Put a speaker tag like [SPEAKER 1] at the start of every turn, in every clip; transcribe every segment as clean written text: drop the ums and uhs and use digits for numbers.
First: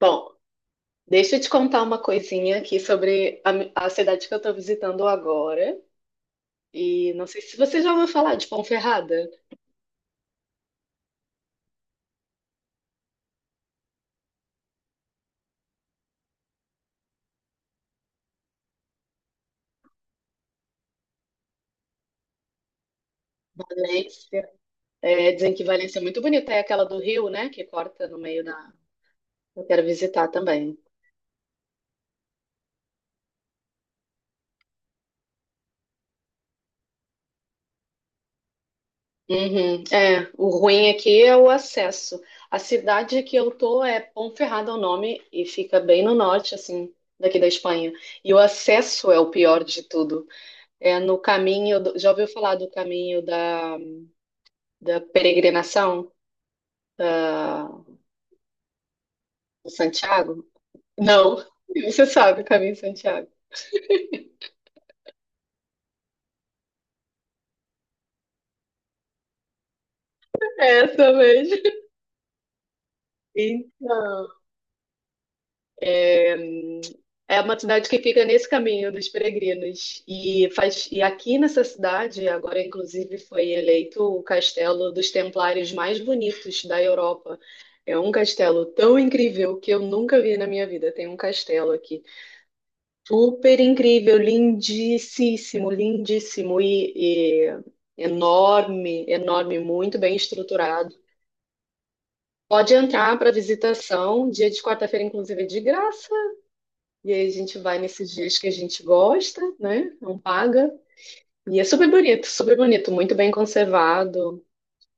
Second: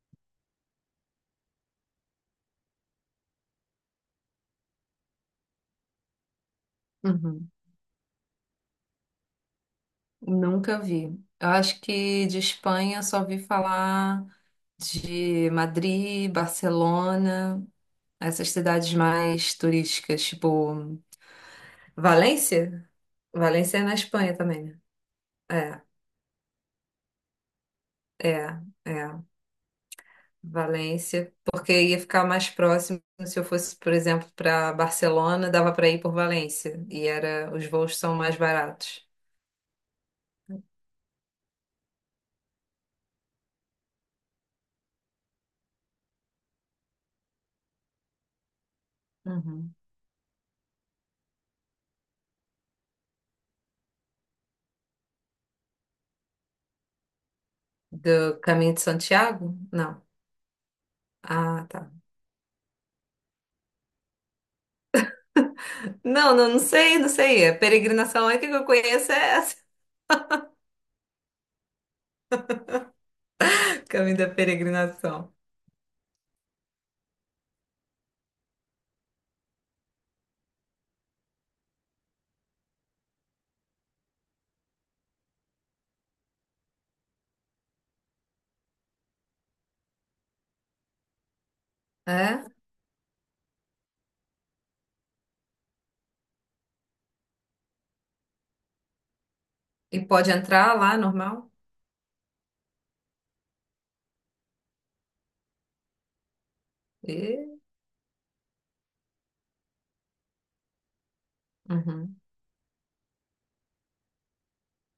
[SPEAKER 1] Bom, deixa eu te contar uma coisinha aqui sobre a cidade que eu estou visitando agora. E não sei
[SPEAKER 2] Uhum.
[SPEAKER 1] se você já ouviu falar de Ponferrada.
[SPEAKER 2] Nunca vi. Eu acho que de Espanha só vi falar de Madrid, Barcelona, essas cidades mais turísticas, tipo Valência? Valência é na Espanha
[SPEAKER 1] Valência.
[SPEAKER 2] também, né?
[SPEAKER 1] É, dizem que
[SPEAKER 2] É,
[SPEAKER 1] Valência é muito bonita, é aquela do rio, né? Que corta no
[SPEAKER 2] é,
[SPEAKER 1] meio da.
[SPEAKER 2] é.
[SPEAKER 1] Eu quero visitar também.
[SPEAKER 2] Valência, porque ia ficar mais próximo se eu fosse, por exemplo, para Barcelona, dava para ir por Valência e era os voos são mais baratos.
[SPEAKER 1] Uhum. É, o ruim aqui é o acesso. A cidade que eu tô é Ponferrada é o nome e fica bem no norte, assim, daqui da Espanha. E o acesso é o pior
[SPEAKER 2] Uhum.
[SPEAKER 1] de tudo. É no caminho, já ouviu falar do caminho da peregrinação da,
[SPEAKER 2] Do Caminho de Santiago?
[SPEAKER 1] do
[SPEAKER 2] Não.
[SPEAKER 1] Santiago? Não.
[SPEAKER 2] Ah, tá.
[SPEAKER 1] Você sabe o caminho de Santiago.
[SPEAKER 2] Não, não, não sei, não sei. A peregrinação, a única que eu conheço é essa.
[SPEAKER 1] É essa mesmo.
[SPEAKER 2] Caminho
[SPEAKER 1] Então,
[SPEAKER 2] da peregrinação.
[SPEAKER 1] é, é uma cidade que fica nesse caminho dos peregrinos. E, faz, e aqui nessa cidade, agora inclusive foi eleito o castelo dos templários mais bonitos da Europa. É um castelo tão incrível que eu nunca vi na minha vida. Tem um castelo aqui
[SPEAKER 2] É?
[SPEAKER 1] super incrível, lindíssimo, lindíssimo e enorme, enorme, muito
[SPEAKER 2] E
[SPEAKER 1] bem
[SPEAKER 2] pode entrar
[SPEAKER 1] estruturado.
[SPEAKER 2] lá, normal?
[SPEAKER 1] Pode entrar para visitação, dia de quarta-feira, inclusive, é de graça. E aí a
[SPEAKER 2] E,
[SPEAKER 1] gente vai nesses dias que a gente gosta, né? Não paga. E é
[SPEAKER 2] uhum.
[SPEAKER 1] super bonito, muito bem conservado,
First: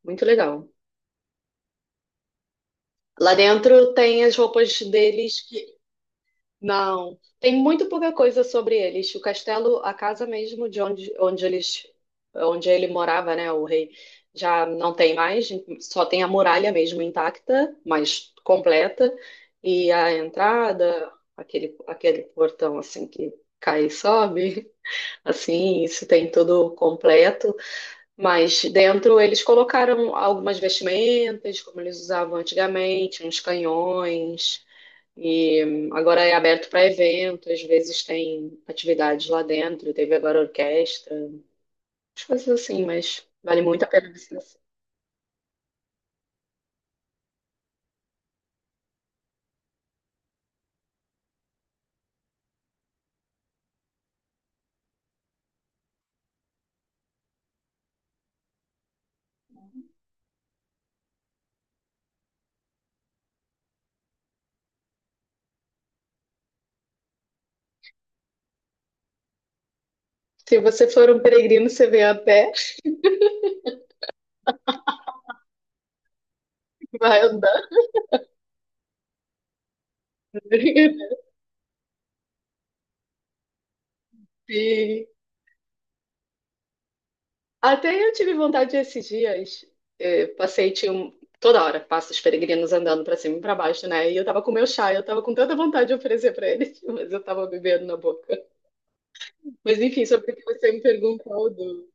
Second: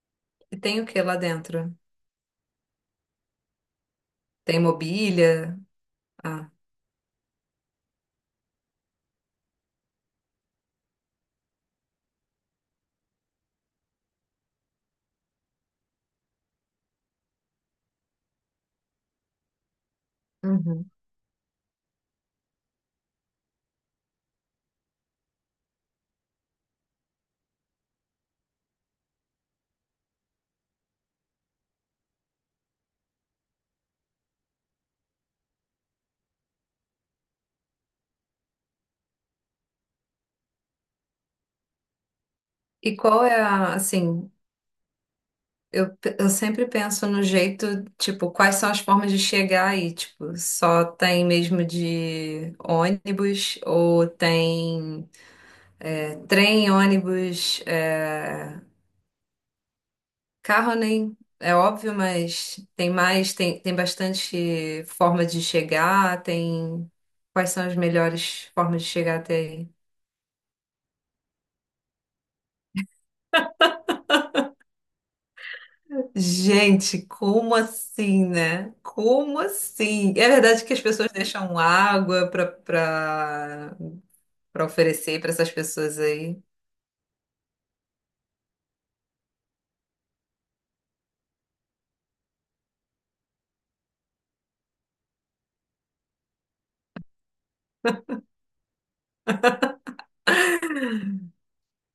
[SPEAKER 1] muito
[SPEAKER 2] E
[SPEAKER 1] legal.
[SPEAKER 2] tem o que lá dentro?
[SPEAKER 1] Lá dentro tem as
[SPEAKER 2] Tem
[SPEAKER 1] roupas deles,
[SPEAKER 2] mobília?
[SPEAKER 1] que...
[SPEAKER 2] Ah,
[SPEAKER 1] Não, tem muito pouca coisa sobre eles. O castelo, a casa mesmo de onde eles, onde ele morava, né, o rei, já não tem mais, só tem a muralha mesmo intacta, mas completa, e a
[SPEAKER 2] uhum.
[SPEAKER 1] entrada, aquele portão assim que cai e sobe, assim, isso tem tudo completo, mas dentro eles colocaram algumas vestimentas, como eles usavam antigamente, uns canhões. E agora é aberto para evento, às vezes tem atividades lá dentro, teve agora orquestra, as coisas assim,
[SPEAKER 2] E qual
[SPEAKER 1] mas
[SPEAKER 2] é
[SPEAKER 1] vale
[SPEAKER 2] a,
[SPEAKER 1] muito a pena
[SPEAKER 2] assim,
[SPEAKER 1] você.
[SPEAKER 2] eu, pe- eu sempre penso no jeito, tipo, quais são as formas de chegar aí? Tipo, só tem mesmo de ônibus ou tem trem, ônibus, carro nem é óbvio, mas tem mais, tem bastante forma de chegar, tem quais são as melhores formas de chegar até aí?
[SPEAKER 1] Se você for um peregrino, você vem a pé,
[SPEAKER 2] Gente,
[SPEAKER 1] vai andando.
[SPEAKER 2] como assim, né? Como assim? É verdade que as pessoas deixam água para
[SPEAKER 1] E
[SPEAKER 2] oferecer para essas pessoas aí.
[SPEAKER 1] até eu tive vontade esses dias, eu passei, toda hora, passa os peregrinos andando para cima e para baixo, né? E eu tava com meu chá, eu tava com tanta vontade de oferecer para eles, mas eu tava bebendo na boca. Mas enfim, sobre o que você me perguntou do,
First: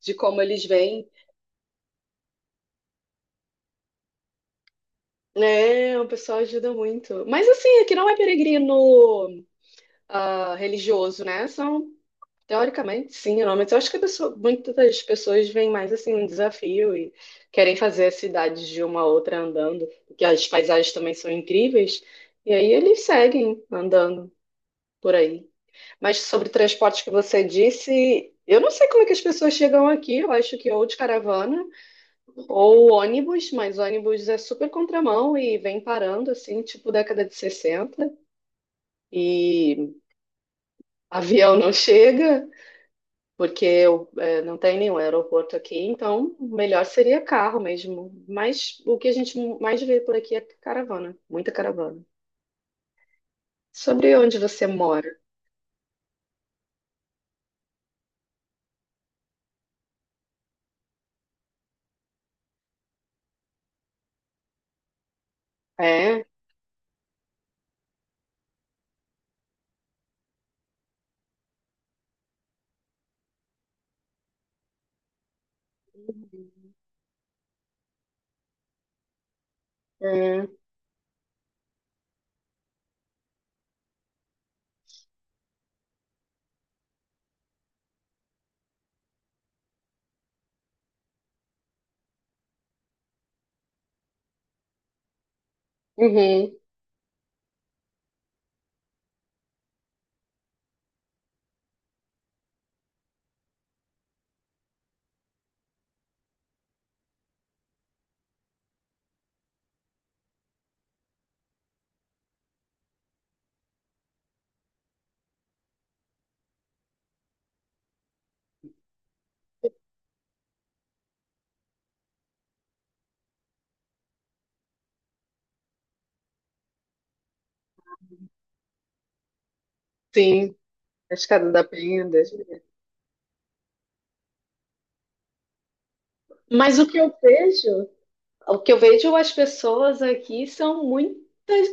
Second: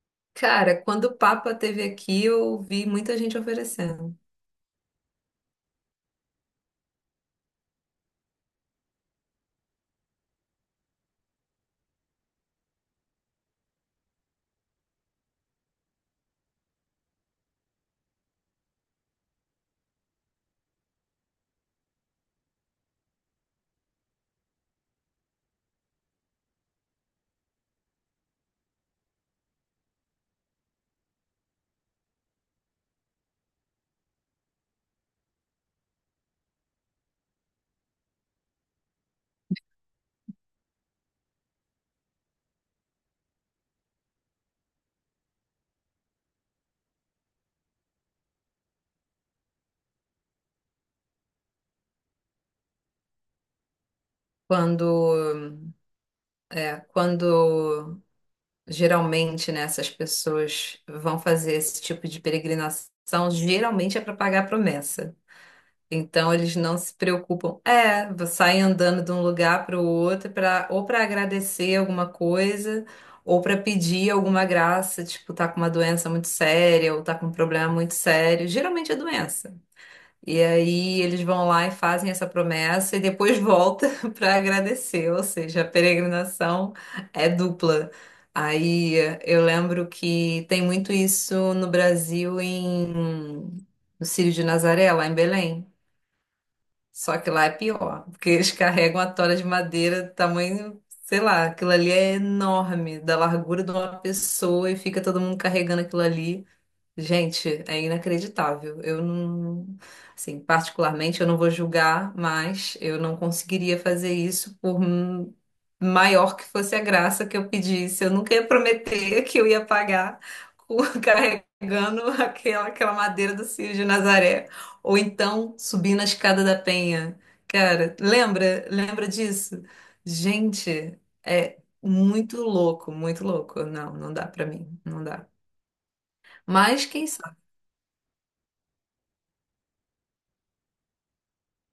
[SPEAKER 1] de como eles
[SPEAKER 2] Cara, quando
[SPEAKER 1] vêm.
[SPEAKER 2] o Papa esteve aqui, eu vi muita gente oferecendo.
[SPEAKER 1] Né, o pessoal ajuda muito. Mas assim, aqui não é peregrino ah, religioso, né? São, teoricamente, sim, não, mas eu acho que muitas das pessoas veem mais assim um desafio e querem fazer as cidades de uma a outra andando, porque as paisagens também são incríveis, e aí eles seguem andando por aí. Mas sobre transporte que você disse, eu não sei como é que as pessoas chegam aqui, eu acho que é ou de caravana. Ou ônibus, mas ônibus é super contramão e vem parando, assim, tipo década de 60. E avião não chega, porque eu, não tem nenhum aeroporto aqui, então o melhor seria carro mesmo. Mas o que a gente mais vê por aqui é caravana, muita caravana. Sobre onde você
[SPEAKER 2] Quando,
[SPEAKER 1] mora?
[SPEAKER 2] é, quando Geralmente, né, essas pessoas vão fazer esse tipo de peregrinação, geralmente é para pagar a promessa.
[SPEAKER 1] É,
[SPEAKER 2] Então, eles não se preocupam. É, saem andando de um lugar para o outro para ou para agradecer alguma coisa, ou para pedir alguma graça, tipo, tá com uma doença muito séria, ou tá com um problema muito sério. Geralmente é doença. E
[SPEAKER 1] é,
[SPEAKER 2] aí eles vão lá e fazem essa promessa e depois volta para agradecer, ou seja, a peregrinação é dupla. Aí eu lembro que tem muito isso no Brasil no Círio de Nazaré, lá em Belém.
[SPEAKER 1] uhum,
[SPEAKER 2] Só que lá é pior, porque eles carregam a tora de madeira do tamanho, sei lá, aquilo ali é enorme, da largura de uma pessoa e fica todo mundo carregando aquilo ali. Gente, é inacreditável. Eu não, assim, particularmente eu não vou julgar, mas eu não conseguiria fazer isso por maior que fosse a graça que eu pedisse. Eu nunca ia prometer que eu ia pagar carregando aquela madeira do Círio de Nazaré. Ou então subindo a escada da Penha. Cara, lembra? Lembra disso?
[SPEAKER 1] sim,
[SPEAKER 2] Gente,
[SPEAKER 1] a Escada
[SPEAKER 2] é
[SPEAKER 1] da Penha. Deus me
[SPEAKER 2] muito
[SPEAKER 1] livre.
[SPEAKER 2] louco, muito louco. Não, não dá pra mim, não dá.
[SPEAKER 1] Mas
[SPEAKER 2] Mas
[SPEAKER 1] o que
[SPEAKER 2] quem
[SPEAKER 1] eu vejo O que eu vejo as pessoas aqui são muitas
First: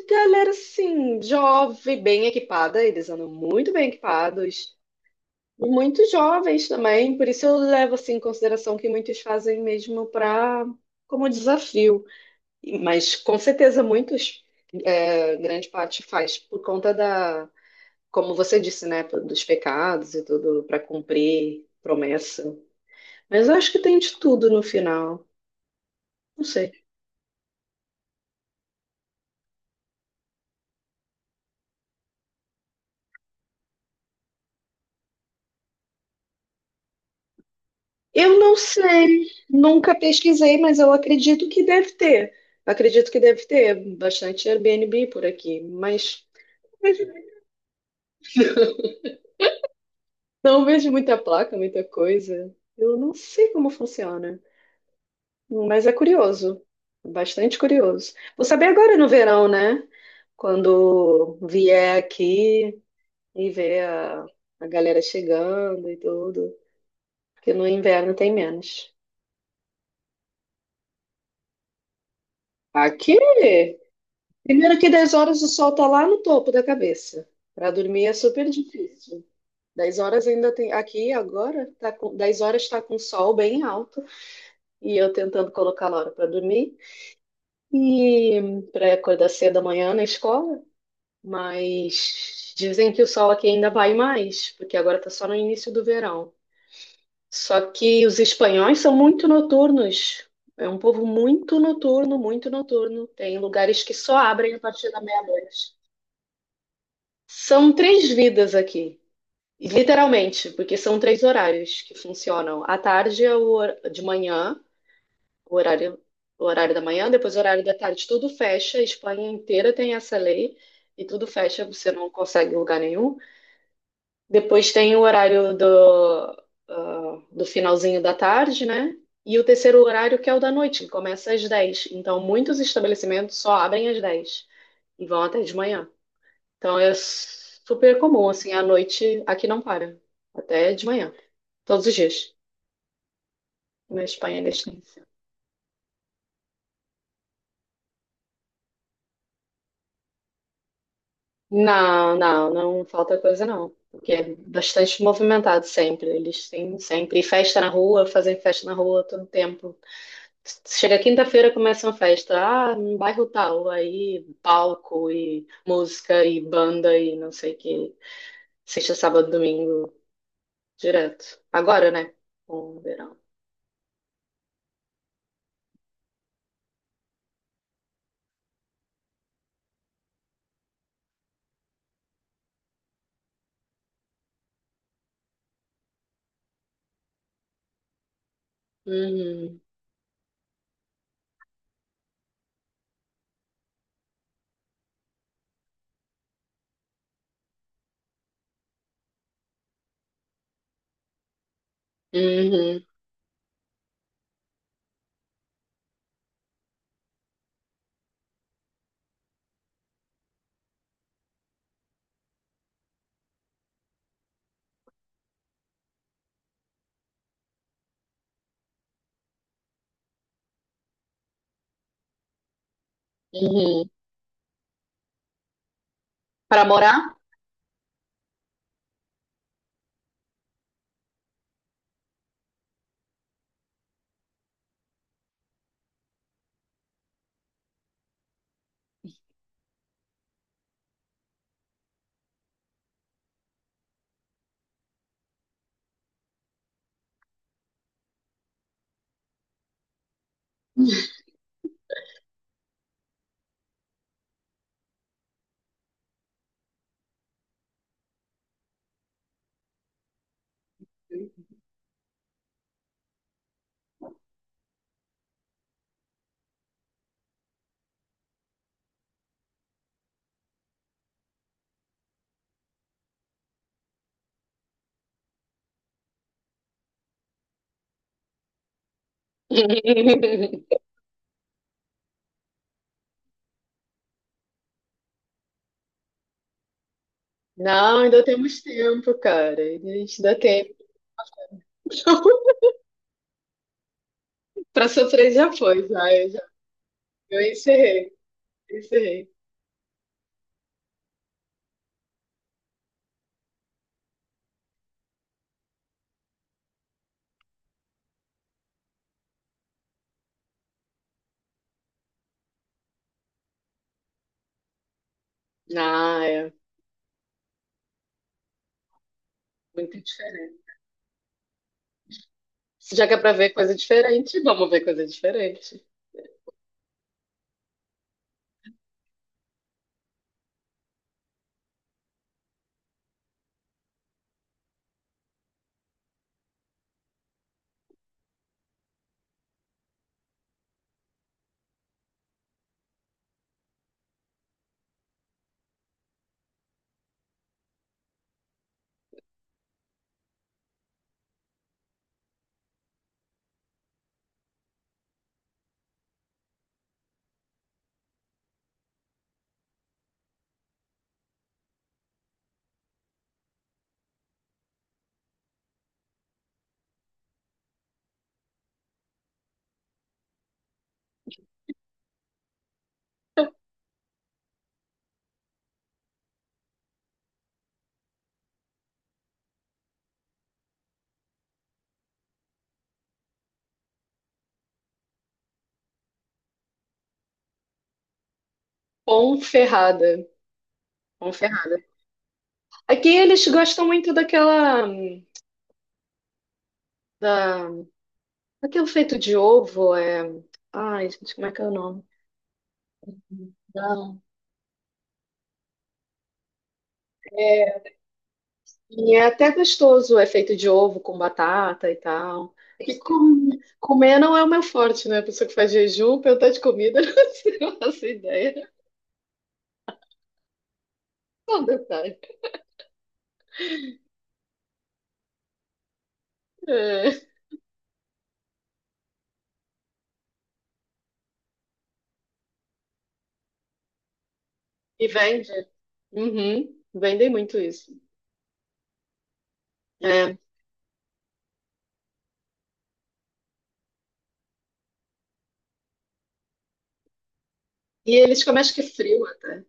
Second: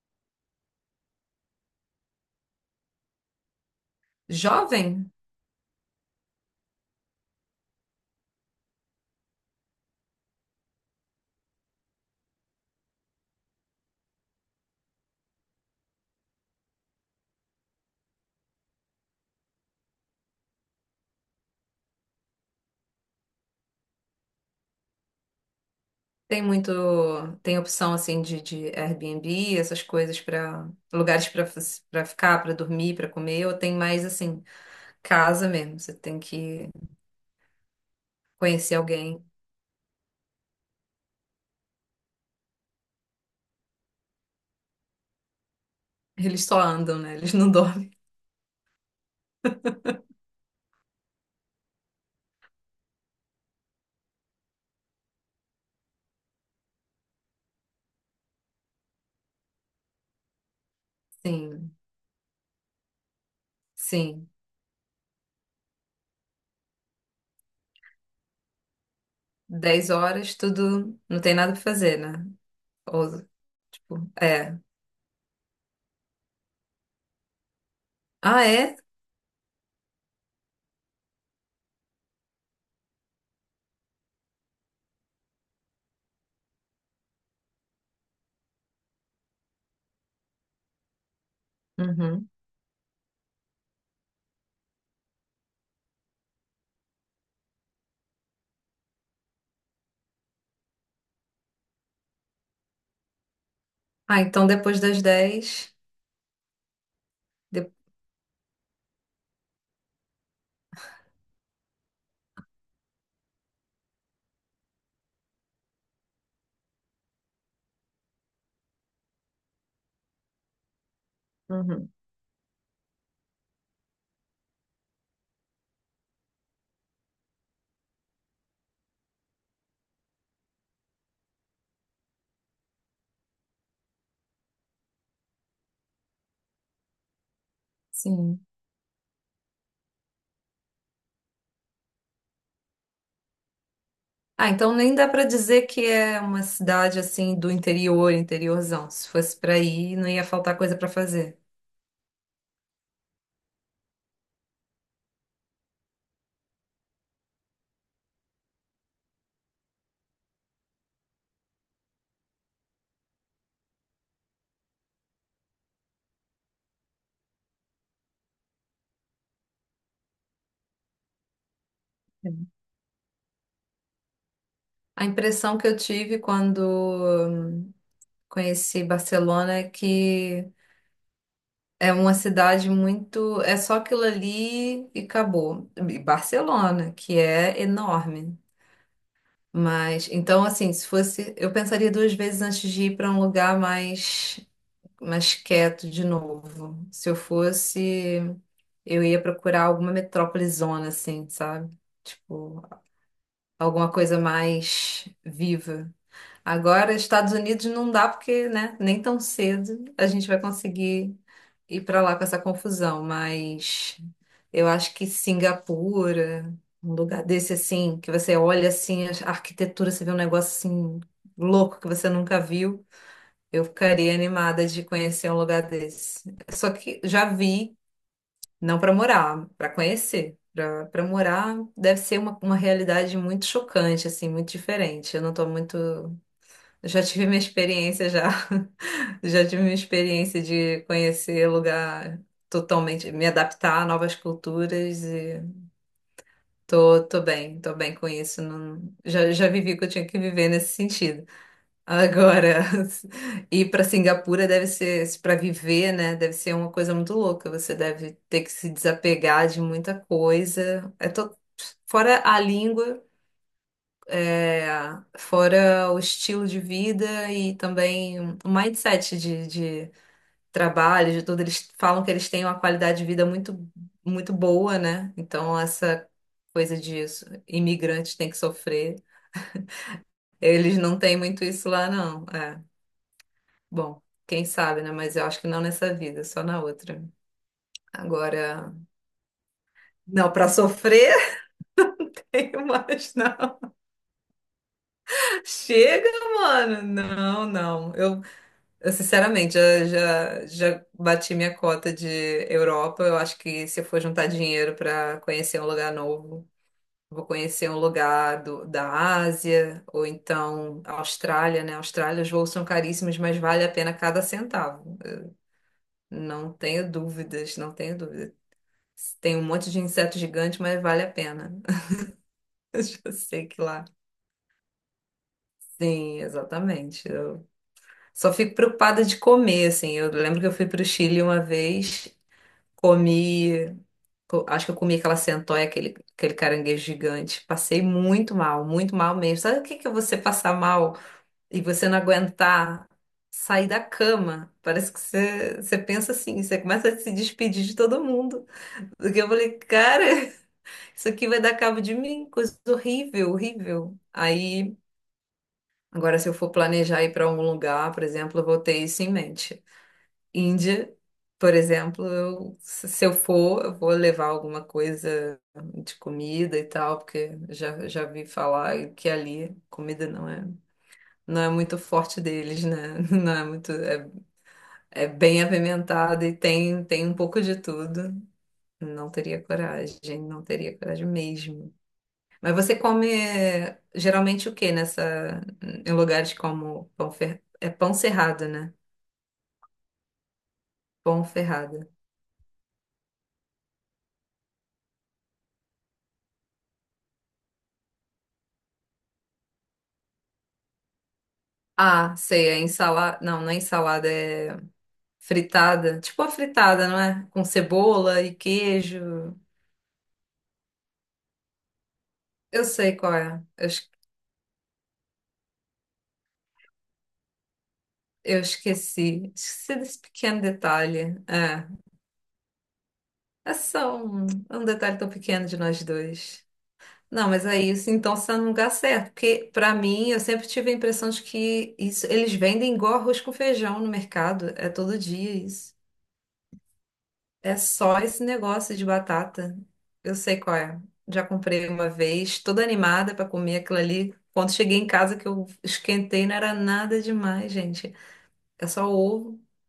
[SPEAKER 1] galera assim, jovem, bem equipada, eles andam muito bem equipados,
[SPEAKER 2] Jovem
[SPEAKER 1] muito jovens também, por isso eu levo assim em consideração que muitos fazem mesmo para como desafio, mas com certeza muitos, é, grande parte faz por conta da, como você disse, né, dos pecados e tudo para cumprir promessa. Mas eu acho que tem de tudo no final,
[SPEAKER 2] tem
[SPEAKER 1] não sei.
[SPEAKER 2] muito, tem opção assim de Airbnb, essas coisas para lugares para ficar, para dormir, para comer, ou tem mais assim, casa mesmo. Você tem que
[SPEAKER 1] Eu não
[SPEAKER 2] conhecer alguém.
[SPEAKER 1] sei, nunca pesquisei, mas eu acredito que deve ter. Acredito que deve ter bastante Airbnb por aqui, mas
[SPEAKER 2] Eles só andam, né? Eles não dormem.
[SPEAKER 1] não vejo muita placa, muita coisa. Eu não sei como funciona, mas é curioso, bastante curioso. Vou saber agora no verão, né? Quando
[SPEAKER 2] Sim,
[SPEAKER 1] vier aqui e ver
[SPEAKER 2] sim.
[SPEAKER 1] a galera chegando e tudo, porque no inverno tem menos.
[SPEAKER 2] 10 horas, tudo, não tem nada para fazer, né? Ou,
[SPEAKER 1] Aqui...
[SPEAKER 2] tipo, é.
[SPEAKER 1] Primeiro que 10 horas o sol tá lá no topo da cabeça. Para dormir é
[SPEAKER 2] Ah,
[SPEAKER 1] super
[SPEAKER 2] é?
[SPEAKER 1] difícil. 10 horas ainda tem. Aqui agora, tá com, 10 horas está com o sol bem alto e eu tentando colocar a hora para dormir e para acordar cedo amanhã na escola.
[SPEAKER 2] Uhum.
[SPEAKER 1] Mas dizem que o sol aqui ainda vai mais, porque agora tá só no início do verão. Só que os espanhóis são muito noturnos. É um povo muito noturno, muito noturno. Tem lugares que só
[SPEAKER 2] Ah, então
[SPEAKER 1] abrem a
[SPEAKER 2] depois
[SPEAKER 1] partir da
[SPEAKER 2] das
[SPEAKER 1] meia-noite.
[SPEAKER 2] 10 de-
[SPEAKER 1] São três vidas aqui, literalmente, porque são três horários que funcionam. À tarde é o hor- de manhã, o horário, o horário da manhã, depois o horário da tarde, tudo fecha. A Espanha inteira tem essa lei e tudo fecha, você
[SPEAKER 2] Uhum.
[SPEAKER 1] não consegue lugar nenhum. Depois tem o horário do, ah, do finalzinho da tarde, né? E o terceiro horário que é o da noite, que começa às 10. Então, muitos estabelecimentos só abrem às 10 e vão até de manhã. Então é super comum,
[SPEAKER 2] Sim.
[SPEAKER 1] assim, à noite aqui não para, até de manhã, todos os dias. Na Espanha
[SPEAKER 2] Ah,
[SPEAKER 1] neste
[SPEAKER 2] então nem
[SPEAKER 1] início.
[SPEAKER 2] dá pra dizer que é uma cidade assim do interior, interiorzão. Se fosse pra ir, não ia faltar coisa pra fazer.
[SPEAKER 1] Não, não, não falta coisa não, porque é bastante movimentado sempre. Eles têm sempre festa na rua, fazem festa na rua todo tempo. Chega quinta-feira, começa uma festa, ah, no bairro tal, aí palco e música e banda e não sei o que. Sexta, sábado, domingo, direto. Agora, né? Com o verão.
[SPEAKER 2] A impressão que eu tive quando hum, conheci Barcelona é que é uma cidade muito. É só aquilo ali e acabou. E Barcelona, que é enorme.
[SPEAKER 1] Uhum,
[SPEAKER 2] Mas, então, assim, se fosse. Eu pensaria duas vezes antes de ir para um lugar mais, mais quieto de novo. Se eu fosse, eu ia procurar alguma metrópole zona, assim, sabe? Tipo,
[SPEAKER 1] uhum,
[SPEAKER 2] alguma coisa mais viva. Agora, Estados Unidos não dá porque, né, nem tão cedo a gente vai conseguir ir para lá com essa confusão, mas eu acho que Singapura, um lugar desse assim, que você olha assim, a arquitetura, você vê um negócio assim louco que você nunca viu, eu
[SPEAKER 1] uhum.
[SPEAKER 2] ficaria animada de conhecer um lugar desse.
[SPEAKER 1] Para
[SPEAKER 2] Só que
[SPEAKER 1] morar?
[SPEAKER 2] já vi, não para morar, para conhecer. Para morar deve ser uma realidade muito chocante, assim, muito diferente. Eu não estou muito eu já tive minha experiência já. Já tive minha experiência de conhecer lugar totalmente, me adaptar a novas culturas e tô bem, tô bem com isso. Não, já, já vivi o que eu tinha que viver nesse sentido. Agora, ir para Singapura deve ser, para viver, né? Deve ser uma coisa muito louca. Você deve ter que se desapegar de muita coisa. Fora a língua. É, fora o estilo de vida e também o mindset de trabalho, de tudo, eles falam que eles têm uma qualidade de vida muito, muito boa, né? Então, essa coisa de isso, imigrantes têm que sofrer, eles não têm muito isso lá, não. É, bom, quem sabe, né? Mas eu acho que não nessa vida, só na outra.
[SPEAKER 1] Não, ainda temos
[SPEAKER 2] Agora,
[SPEAKER 1] tempo, cara. A gente
[SPEAKER 2] não,
[SPEAKER 1] ainda
[SPEAKER 2] para
[SPEAKER 1] tem.
[SPEAKER 2] sofrer, mas não.
[SPEAKER 1] Para sofrer já foi,
[SPEAKER 2] Chega,
[SPEAKER 1] já. Eu, já,
[SPEAKER 2] mano.
[SPEAKER 1] eu
[SPEAKER 2] Não, não.
[SPEAKER 1] encerrei,
[SPEAKER 2] Eu,
[SPEAKER 1] encerrei.
[SPEAKER 2] sinceramente, já bati minha cota de Europa. Eu acho que se eu for juntar dinheiro para conhecer um lugar novo, vou conhecer um lugar da Ásia ou então a Austrália, né? Austrália, os voos são caríssimos, mas vale a pena cada centavo.
[SPEAKER 1] Ah,
[SPEAKER 2] Eu
[SPEAKER 1] é
[SPEAKER 2] não tenho dúvidas, não tenho dúvidas. Tem um monte de
[SPEAKER 1] muito
[SPEAKER 2] inseto gigante,
[SPEAKER 1] diferente.
[SPEAKER 2] mas vale a pena. Eu
[SPEAKER 1] Se já
[SPEAKER 2] já
[SPEAKER 1] que é para
[SPEAKER 2] sei
[SPEAKER 1] ver
[SPEAKER 2] que
[SPEAKER 1] coisa
[SPEAKER 2] lá.
[SPEAKER 1] diferente, vamos ver coisa diferente.
[SPEAKER 2] Sim, exatamente. Eu só fico preocupada de comer, assim. Eu lembro que eu fui para o Chile uma vez. Comi. Acho que eu comi aquela centoia, aquele caranguejo gigante. Passei muito mal mesmo. Sabe o que que é você passar mal e você não aguentar sair da cama? Parece que você, você pensa assim, você começa a se despedir de todo mundo. Porque eu falei, cara, isso aqui vai dar cabo de mim, coisa horrível, horrível. Aí, agora se eu for planejar ir para algum lugar, por exemplo, eu vou ter isso em mente. Índia, por exemplo, eu, se eu for, eu vou levar alguma coisa de comida e tal, porque já, já vi falar que ali comida não é, não é muito forte deles, né? Não é muito, é, é bem apimentada e tem um pouco de tudo. Não teria coragem, não teria coragem mesmo. Mas você come geralmente o que nessa, em lugares como é pão cerrado, né?
[SPEAKER 1] Ponferrada.
[SPEAKER 2] Pão
[SPEAKER 1] Ponferrada.
[SPEAKER 2] ferrado.
[SPEAKER 1] Aqui eles gostam muito daquela. Da, daquilo feito de ovo, é. Ai, gente, como é que é o nome?
[SPEAKER 2] Ah, sei, é ensalada. Não, não é ensalada,
[SPEAKER 1] Da-...
[SPEAKER 2] é fritada. Tipo a fritada, não é? Com cebola e
[SPEAKER 1] E é
[SPEAKER 2] queijo.
[SPEAKER 1] até gostoso o efeito de ovo com batata e tal.
[SPEAKER 2] Eu sei qual é.
[SPEAKER 1] Comer não é o meu forte, né? A pessoa que faz jejum, perguntar de comida, não faço
[SPEAKER 2] Eu
[SPEAKER 1] ideia.
[SPEAKER 2] esqueci. Esqueci desse pequeno detalhe.
[SPEAKER 1] Só um
[SPEAKER 2] É.
[SPEAKER 1] detalhe.
[SPEAKER 2] É só um, é um detalhe tão pequeno de nós dois.
[SPEAKER 1] É.
[SPEAKER 2] Não, mas é isso. Então você tá no lugar certo. Porque, pra mim, eu sempre tive a impressão de que isso, eles vendem igual arroz com feijão no mercado. É todo
[SPEAKER 1] E
[SPEAKER 2] dia
[SPEAKER 1] vende.
[SPEAKER 2] isso.
[SPEAKER 1] Uhum. Vendem
[SPEAKER 2] É
[SPEAKER 1] muito isso.
[SPEAKER 2] só esse negócio de batata. Eu
[SPEAKER 1] É.
[SPEAKER 2] sei qual é. Já comprei uma vez, toda animada pra comer aquilo ali. Quando cheguei em casa que eu esquentei, não era nada demais, gente.
[SPEAKER 1] E eles comem
[SPEAKER 2] É
[SPEAKER 1] acho que
[SPEAKER 2] só
[SPEAKER 1] frio
[SPEAKER 2] ovo.
[SPEAKER 1] até.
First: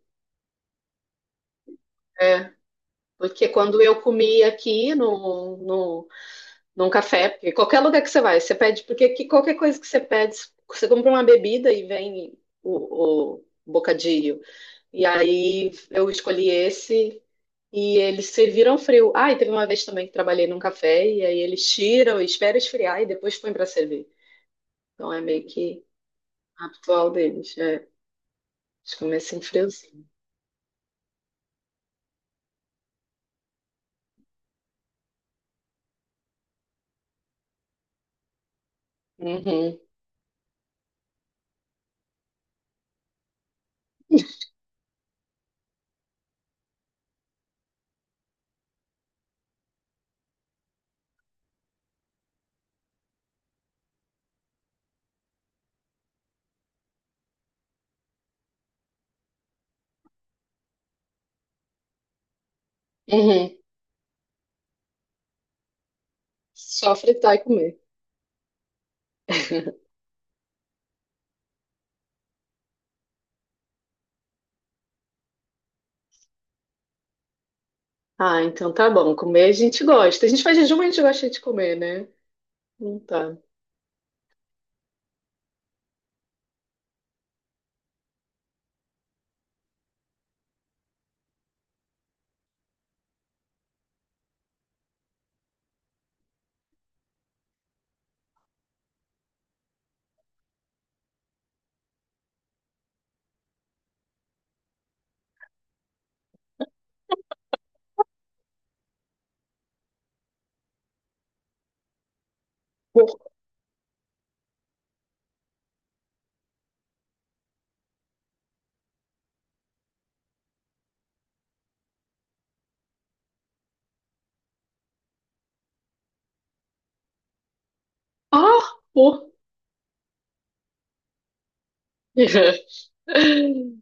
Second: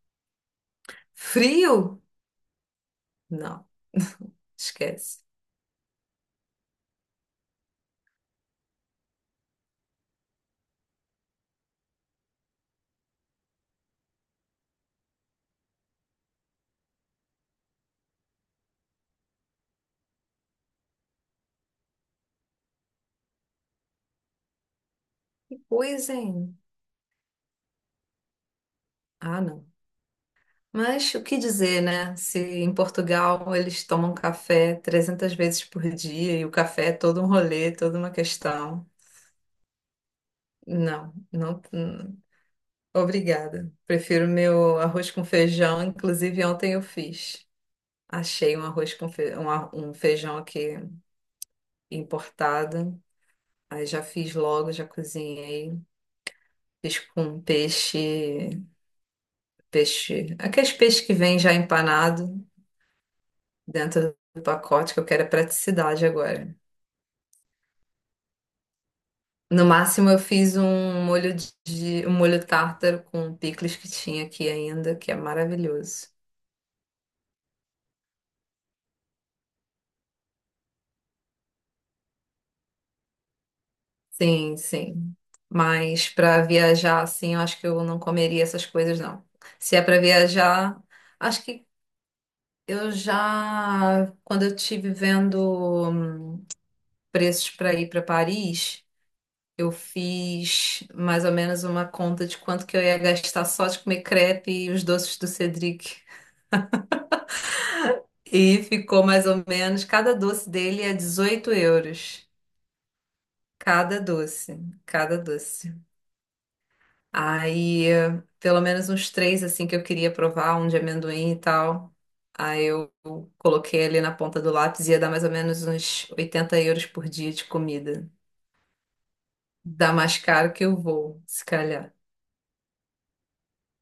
[SPEAKER 2] Frio?
[SPEAKER 1] É. Porque
[SPEAKER 2] Não,
[SPEAKER 1] quando eu comi aqui
[SPEAKER 2] esquece.
[SPEAKER 1] no num café, porque qualquer lugar que você vai, você pede, porque que qualquer coisa que você pede, você compra uma bebida e vem o bocadinho. E aí eu escolhi esse e eles serviram frio. Ah, e teve uma vez também que trabalhei num café e aí eles tiram, esperam esfriar e depois põem para servir. Então é meio
[SPEAKER 2] Que
[SPEAKER 1] que
[SPEAKER 2] coisa, hein?
[SPEAKER 1] habitual deles. É, eles começam
[SPEAKER 2] Ah, não.
[SPEAKER 1] friozinho.
[SPEAKER 2] Mas o que dizer, né? Se em Portugal eles tomam café 300 vezes por dia e o café é todo um rolê, toda uma questão.
[SPEAKER 1] Uhum,
[SPEAKER 2] Não, não. Obrigada. Prefiro meu arroz com feijão. Inclusive, ontem eu fiz. Achei um arroz com fe... um ar- um feijão aqui importado. Aí já fiz logo, já cozinhei. Fiz com peixe, aqueles peixes que vem já empanado
[SPEAKER 1] uhum.
[SPEAKER 2] dentro do pacote, que eu quero é praticidade agora.
[SPEAKER 1] Só fritar e comer.
[SPEAKER 2] No máximo, eu fiz um molho de um molho tártaro com picles que tinha aqui ainda, que é maravilhoso.
[SPEAKER 1] Ah, então tá bom. Comer a gente gosta. A gente faz jejum, mas a gente gosta de comer, né? Não tá.
[SPEAKER 2] Sim, sim. Mas para viajar assim, eu acho que eu não comeria essas coisas, não. Se é para viajar, acho que eu já, quando eu estive vendo preços para ir para Paris, eu fiz mais ou menos uma conta de quanto que eu ia gastar só de comer crepe e os doces do Cedric. E ficou mais ou menos, cada doce dele é 18 euros. Cada doce, cada doce. Aí, pelo menos uns três, assim, que eu queria provar, um de amendoim e tal. Aí eu coloquei ali na ponta do lápis, ia dar mais ou menos uns 80 euros por dia de comida.
[SPEAKER 1] Ah, pô.
[SPEAKER 2] Dá mais caro que o voo, se calhar.